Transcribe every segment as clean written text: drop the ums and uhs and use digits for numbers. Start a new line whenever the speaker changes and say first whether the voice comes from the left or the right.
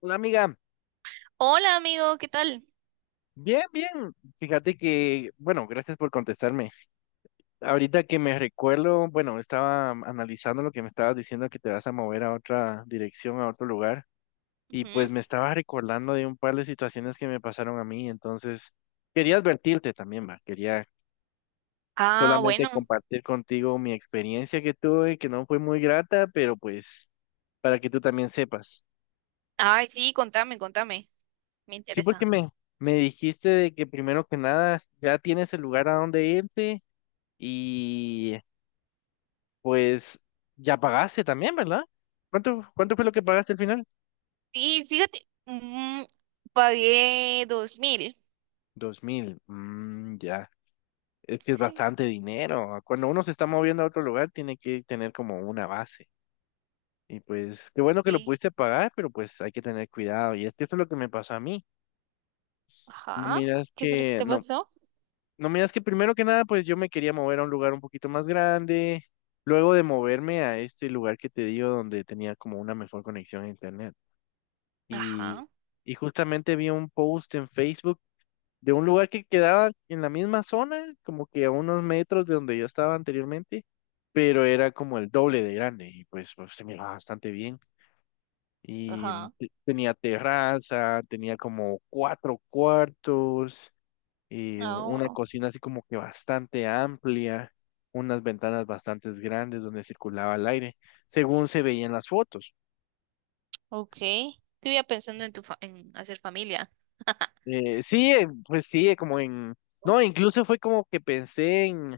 left: Hola amiga,
right: Hola amigo, ¿qué tal?
left: bien, bien. Fíjate que, bueno, gracias por contestarme. Ahorita que me recuerdo, bueno, estaba analizando lo que me estabas diciendo que te vas a mover a otra dirección, a otro lugar, y pues
right: Ujú.
left: me estaba recordando de un par de situaciones que me pasaron a mí, entonces quería advertirte también, va. Quería
right: Ah,
left: solamente
right: bueno.
left: compartir contigo mi experiencia que tuve, que no fue muy grata, pero pues para que tú también sepas.
right: Ay, sí, contame, contame. Me
left: Sí, porque
right: interesa.
left: me dijiste de que primero que nada ya tienes el lugar a donde irte. Y pues ya pagaste también, ¿verdad? ¿Cuánto fue lo que pagaste al final?
right: Sí, fíjate, pagué 2000.
left: 2.000. Mm, ya. Es que es
right: Sí.
left: bastante dinero. Ah, cuando uno se está moviendo a otro lugar, tiene que tener como una base. Y pues, qué bueno que lo
right: Sí.
left: pudiste pagar, pero pues hay que tener cuidado. Y es que eso es lo que me pasó a mí. No
right: Ajá.
left: miras
right: ¿Qué fue lo que
left: que,
right: te
left: no,
right: pasó?
left: no miras que primero que nada, pues yo me quería mover a un lugar un poquito más grande. Luego de moverme a este lugar que te digo, donde tenía como una mejor conexión a internet. Y,
right: Ajá,
left: y justamente vi un post en Facebook de un lugar que quedaba en la misma zona, como que a unos metros de donde yo estaba anteriormente, pero era como el doble de grande y pues, pues, se miraba bastante bien. Y
right: ajá.
left: tenía terraza, tenía como cuatro cuartos, y
right: Ah,
left: una
right: bueno.
left: cocina así como que bastante amplia, unas ventanas bastante grandes donde circulaba el aire, según se veía en las fotos.
right: Ok. Estuve pensando en hacer familia.
left: Sí, pues sí, como en... No, incluso fue como que pensé en,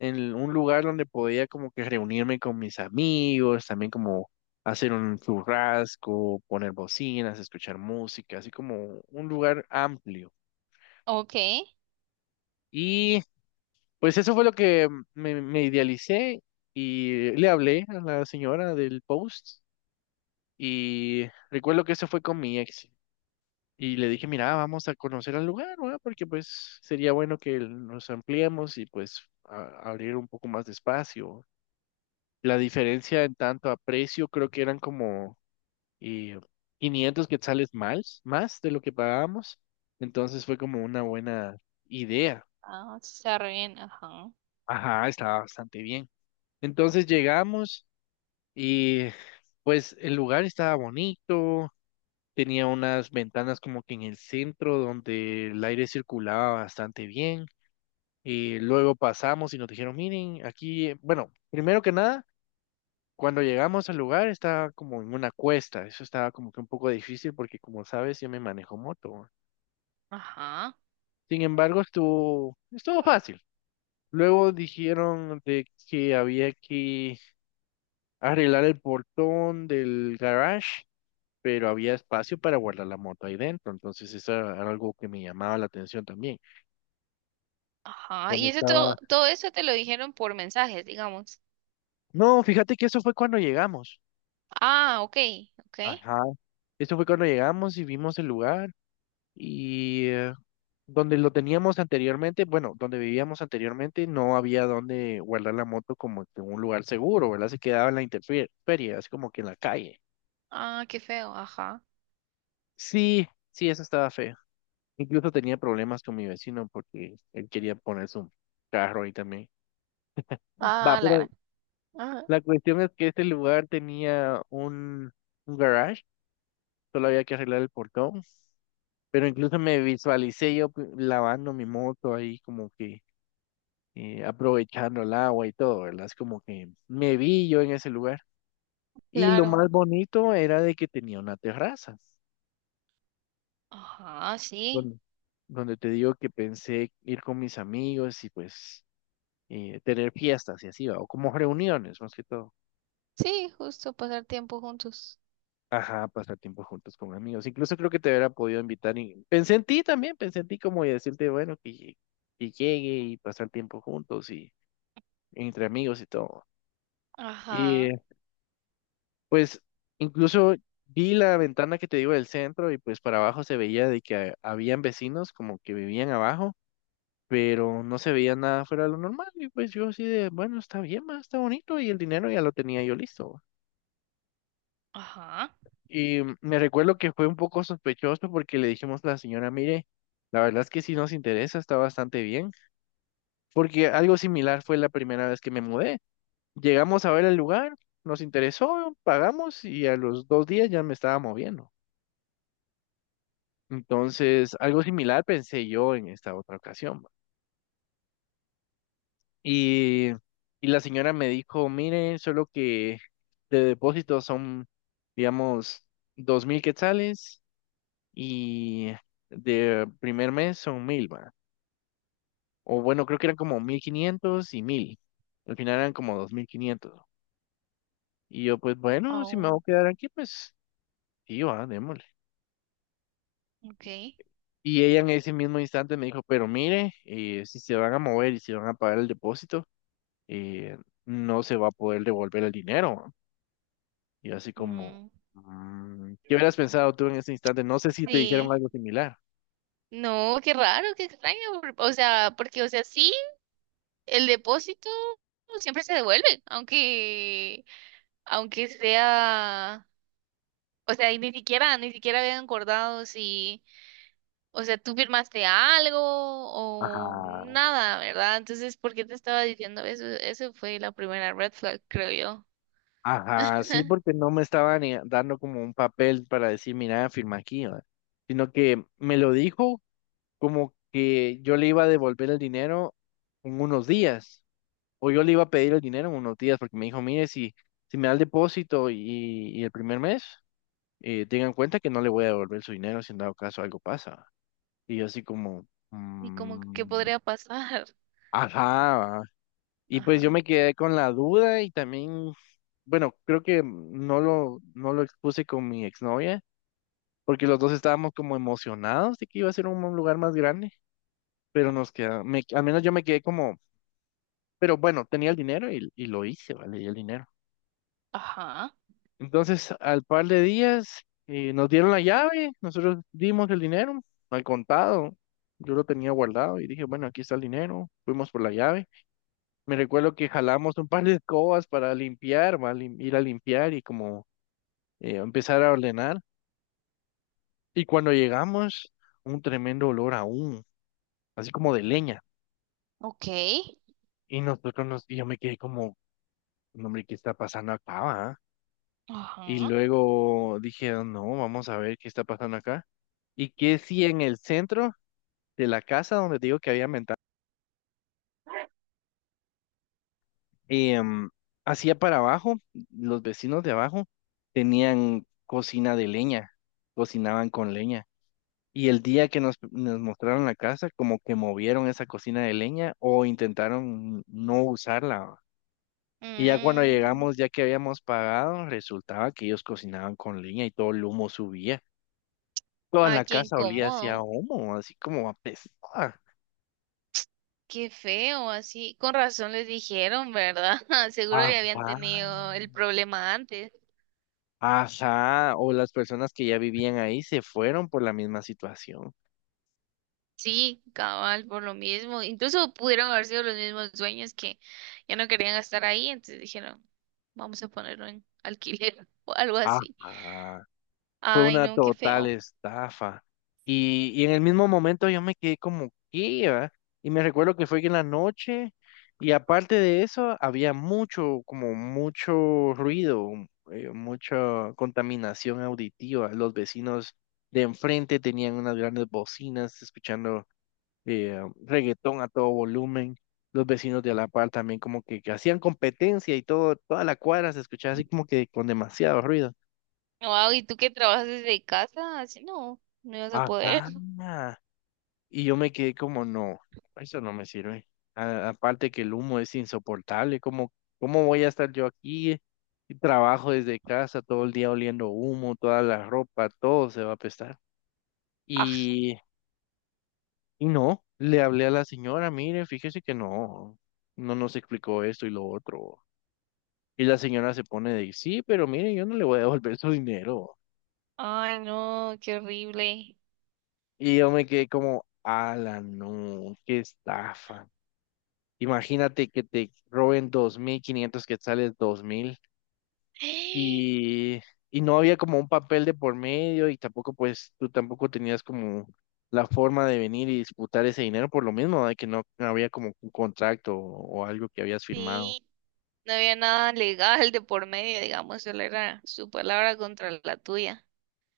left: en un lugar donde podía como que reunirme con mis amigos, también como hacer un churrasco, poner bocinas, escuchar música, así como un lugar amplio.
right: Ok.
left: Y pues eso fue lo que me idealicé y le hablé a la señora del post y recuerdo que eso fue con mi ex. Y le dije, mira, vamos a conocer al lugar, ¿verdad? Porque pues sería bueno que nos ampliemos y pues abrir un poco más de espacio. La diferencia en tanto a precio creo que eran como eh, 500 quetzales más, más de lo que pagábamos. Entonces fue como una buena idea.
right: Ah, sí, está re bien. Ajá.
left: Ajá, estaba bastante bien. Entonces llegamos y pues el lugar estaba bonito, tenía unas ventanas como que en el centro donde el aire circulaba bastante bien. Y luego pasamos y nos dijeron, miren, aquí, bueno, primero que nada, cuando llegamos al lugar estaba como en una cuesta, eso estaba como que un poco difícil porque como sabes, yo me manejo moto, ¿va?
right: Ajá.
left: Sin embargo, estuvo, estuvo fácil. Luego dijeron de que había que arreglar el portón del garage, pero había espacio para guardar la moto ahí dentro, entonces eso era algo que me llamaba la atención también.
right: Ajá.
left: ¿Dónde
right: Y eso todo,
left: estaba?
right: todo eso te lo dijeron por mensajes, digamos.
left: No, fíjate que eso fue cuando llegamos.
right: Ah, ok, ok.
left: Ajá. Eso fue cuando llegamos y vimos el lugar y donde lo teníamos anteriormente, bueno, donde vivíamos anteriormente, no había donde guardar la moto como que en un lugar seguro, ¿verdad? Se quedaba en la intemperie, así como que en la calle.
right: Ah, qué feo, ajá.
left: Sí, sí, eso estaba feo. Incluso tenía problemas con mi vecino porque él quería poner su carro ahí también. Va,
right: Ah, la
left: pero
right: gran. Ajá,
left: la cuestión es que este lugar tenía un garage, solo había que arreglar el portón pero incluso me visualicé yo lavando mi moto ahí como que aprovechando el agua y todo, ¿verdad? Es como que me vi yo en ese lugar. Y lo
right: claro.
left: más bonito era de que tenía una terraza,
right: Ajá, sí.
left: donde, donde te digo que pensé ir con mis amigos y pues tener fiestas y así, ¿va? O como reuniones más que todo.
right: Sí, justo pasar tiempo juntos.
left: Ajá, pasar tiempo juntos con amigos. Incluso creo que te hubiera podido invitar y pensé en ti también, pensé en ti como y decirte, bueno, que llegue y pasar tiempo juntos y entre amigos y todo. Y
right: Ajá,
left: pues incluso vi la ventana que te digo del centro y pues para abajo se veía de que habían vecinos como que vivían abajo, pero no se veía nada fuera de lo normal. Y pues yo así de, bueno, está bien, ma, está bonito y el dinero ya lo tenía yo listo.
right: ajá.
left: Y me recuerdo que fue un poco sospechoso porque le dijimos a la señora, mire, la verdad es que sí nos interesa, está bastante bien, porque algo similar fue la primera vez que me mudé. Llegamos a ver el lugar, nos interesó, pagamos y a los 2 días ya me estaba moviendo. Entonces, algo similar pensé yo en esta otra ocasión, ¿va? Y, y la señora me dijo, mire, solo que de depósito son, digamos, 2.000 quetzales y de primer mes son mil, va. O bueno, creo que eran como 1.500 y mil. Al final eran como 2.500. Y yo, pues bueno, si me voy
right: Oh.
left: a quedar aquí, pues sí, va, démosle.
right: Ok.
left: Y ella en ese mismo instante me dijo, pero mire, si se van a mover y si van a pagar el depósito. eh, no se va a poder devolver el dinero, ¿no? Y así como,
right: Mm,
left: ¿qué hubieras pensado tú en ese instante? No sé si te dijeron
right: sí.
left: algo similar.
right: No, qué raro, qué extraño. O sea, porque, o sea, sí, el depósito siempre se devuelve, aunque, aunque sea, o sea, y ni siquiera, ni siquiera habían acordado si. O sea, tú firmaste algo o
left: Ajá,
right: nada, ¿verdad? Entonces, ¿por qué te estaba diciendo eso? Eso fue la primera red flag, creo yo.
left: ajá, sí, porque no me estaban dando como un papel para decir, mira, firma aquí, ¿va? Sino que me lo dijo como que yo le iba a devolver el dinero en unos días, o yo le iba a pedir el dinero en unos días, porque me dijo, mire, si, si me da el depósito y el primer mes, tengan en cuenta que no le voy a devolver su dinero si en dado caso algo pasa. Y yo así como,
right: Y como que ¿qué
left: mm,
right: podría pasar?
left: ajá. Y pues yo
right: Ajá.
left: me quedé con la duda y también, bueno, creo que no lo expuse con mi exnovia, porque los dos estábamos como emocionados de que iba a ser un lugar más grande, pero nos queda, me, al menos yo me quedé como, pero bueno, tenía el dinero y lo hice, ¿vale? Y el dinero.
right: Ajá.
left: Entonces, al par de días, nos dieron la llave, nosotros dimos el dinero al contado, yo lo tenía guardado y dije, bueno, aquí está el dinero, fuimos por la llave. Me recuerdo que jalamos un par de escobas para limpiar, va, lim- ir a limpiar y como empezar a ordenar. Y cuando llegamos, un tremendo olor aún, así como de leña.
right: Ok.
left: Y y yo me quedé como, "No, hombre, ¿qué está pasando acá, va?". Y
right: Ajá.
left: luego dije, no, vamos a ver qué está pasando acá. Y que si en el centro de la casa donde te digo que había ventana, em, hacia para abajo, los vecinos de abajo tenían cocina de leña, cocinaban con leña. Y el día que nos mostraron la casa, como que movieron esa cocina de leña o intentaron no usarla, ¿va? Y ya cuando
right: Mm,
left: llegamos, ya que habíamos pagado, resultaba que ellos cocinaban con leña y todo el humo subía. Toda
right: ay,
left: la
right: qué
left: casa olía hacia
right: incómodo.
left: humo, así como apestaba.
right: Qué feo, así. Con razón les dijeron, ¿verdad? Seguro
left: Ah,
right: ya habían
left: vaya.
right: tenido el problema antes.
left: Ajá, o las personas que ya vivían ahí se fueron por la misma situación.
right: Sí, cabal, por lo mismo. Incluso pudieron haber sido los mismos dueños que ya no querían estar ahí, entonces dijeron, vamos a ponerlo en alquiler o algo así.
left: Ajá. Fue
right: Ay,
left: una
right: no, qué
left: total
right: feo.
left: estafa. Y en el mismo momento yo me quedé como, ¿qué, va? Y me recuerdo que fue en la noche y aparte de eso había mucho, como mucho ruido, mucha contaminación auditiva. Los vecinos de enfrente tenían unas grandes bocinas escuchando eh, reggaetón a todo volumen. Los vecinos de la par también como que hacían competencia y todo, toda la cuadra se escuchaba así como que con demasiado ruido.
right: Wow, ¿y tú que trabajas desde casa? Así no, no ibas a poder.
left: Ajá. Y yo me quedé como, no, eso no me sirve. Aparte que el humo es insoportable, ¿cómo voy a estar yo aquí? Y trabajo desde casa todo el día oliendo humo, toda la ropa, todo se va a apestar.
right: Aj,
left: Y, y no, le hablé a la señora, mire, fíjese que no nos explicó esto y lo otro. Y la señora se pone de, sí, pero mire, yo no le voy a devolver su dinero.
right: ay, no, qué horrible.
left: Y yo me quedé como, ala, no, qué estafa. Imagínate que te roben 2.500 quetzales, 2.000 y, y no había como un papel de por medio y tampoco pues tú tampoco tenías como la forma de venir y disputar ese dinero por lo mismo, de que no no había como un contrato o algo que habías firmado.
right: Sí, no había nada legal de por medio, digamos, solo era su palabra contra la tuya.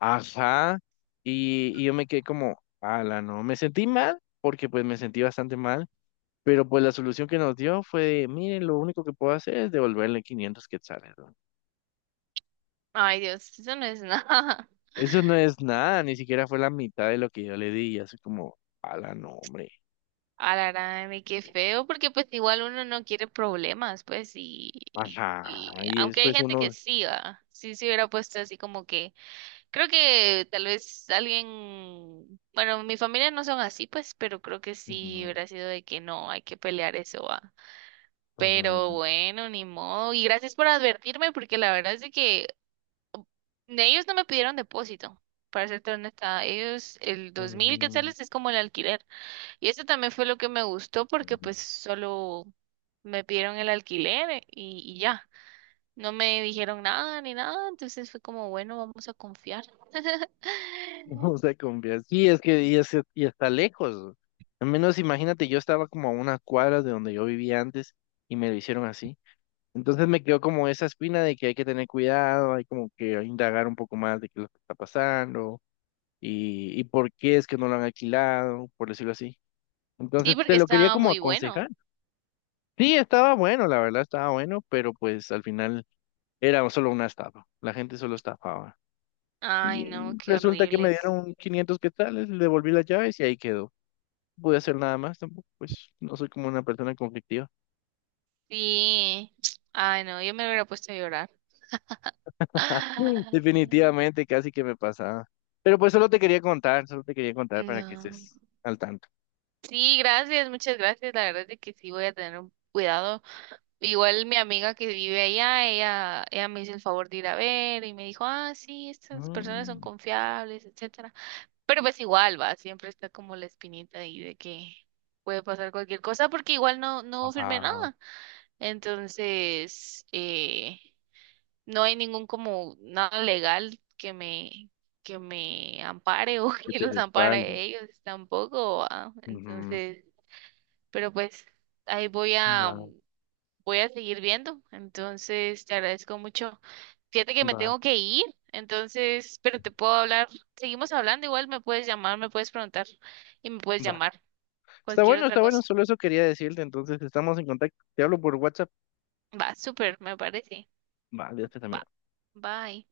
left: Ajá, y yo me quedé como, ala, no, me sentí mal porque pues me sentí bastante mal, pero pues la solución que nos dio fue, miren, lo único que puedo hacer es devolverle 500 quetzales, ¿no?
right: Ay, Dios, eso no es nada.
left: Eso no es nada, ni siquiera fue la mitad de lo que yo le di, y así como, ala, no, hombre.
right: A la gran, y qué feo, porque pues igual uno no quiere problemas, pues, y,
left: Ajá,
right: y
left: y
right: aunque hay
left: después
right: gente que
left: uno...
right: sí, va, sí se hubiera puesto así como que, creo que tal vez alguien, bueno, mi familia no son así, pues, pero creo que sí
left: Ujú,
right: hubiera sido de que no, hay que pelear eso, va. Pero
left: ujú,
right: bueno, ni modo, y gracias por advertirme, porque la verdad es de que ellos no me pidieron depósito, para serte honesta, ellos, el
left: ujú,
right: 2000
left: ujú.
right: quetzales es como el alquiler. Y eso también fue lo que me gustó porque pues solo me pidieron el alquiler y ya, no me dijeron nada ni nada, entonces fue como, bueno, vamos a confiar.
left: No se confía. Sí, es- que- y está lejos. Al menos imagínate, yo estaba como a una cuadra de donde yo vivía antes y me lo hicieron así. Entonces me quedó como esa espina de que hay que tener cuidado, hay como que indagar un poco más de qué es lo que está pasando y por qué es que no lo han alquilado, por decirlo así.
right: Sí,
left: Entonces te
right: porque
left: lo quería
right: estaba
left: como
right: muy
left: aconsejar.
right: bueno.
left: Sí, estaba bueno, la verdad estaba bueno, pero pues al final era solo una estafa. La gente solo estafaba.
right: Ay,
left: Y
right: no, qué
left: resulta que me
right: horribles.
left: dieron 500 quetzales, le devolví las llaves y ahí quedó. No pude hacer nada más tampoco, pues no soy como una persona conflictiva.
right: Sí, ay, no, yo me hubiera puesto a llorar.
left: Mm.
right: Ah,
left: Definitivamente casi que me pasaba. Pero pues solo te quería contar, solo te quería contar para que
right: no.
left: estés al tanto.
right: Sí, gracias, muchas gracias. La verdad es de que sí voy a tener un cuidado. Igual mi amiga que vive allá, ella me hizo el favor de ir a ver y me dijo, ah, sí, estas personas son
left: Mm,
right: confiables, etcétera. Pero pues igual va, siempre está como la espinita ahí de que puede pasar cualquier cosa porque igual no, no firmé
left: ajá,
right: nada. Entonces, no hay ningún como nada legal que me ampare o
left: que
right: que
left: te
right: los ampare a
left: respalde.
right: ellos tampoco, ¿va?
left: Ujú,
right: Entonces, pero pues ahí voy a
left: va,
right: voy a seguir viendo. Entonces, te agradezco mucho. Fíjate que me
left: va,
right: tengo que ir, entonces, pero te puedo hablar. Seguimos hablando, igual me puedes llamar, me puedes preguntar y me puedes
left: va.
right: llamar cualquier otra
left: Está bueno,
right: cosa.
left: solo eso quería decirte. Entonces, estamos en contacto. Te hablo por WhatsApp.
right: Va, súper, me parece.
left: Vale, hasta
right: Va,
left: también.
right: bye.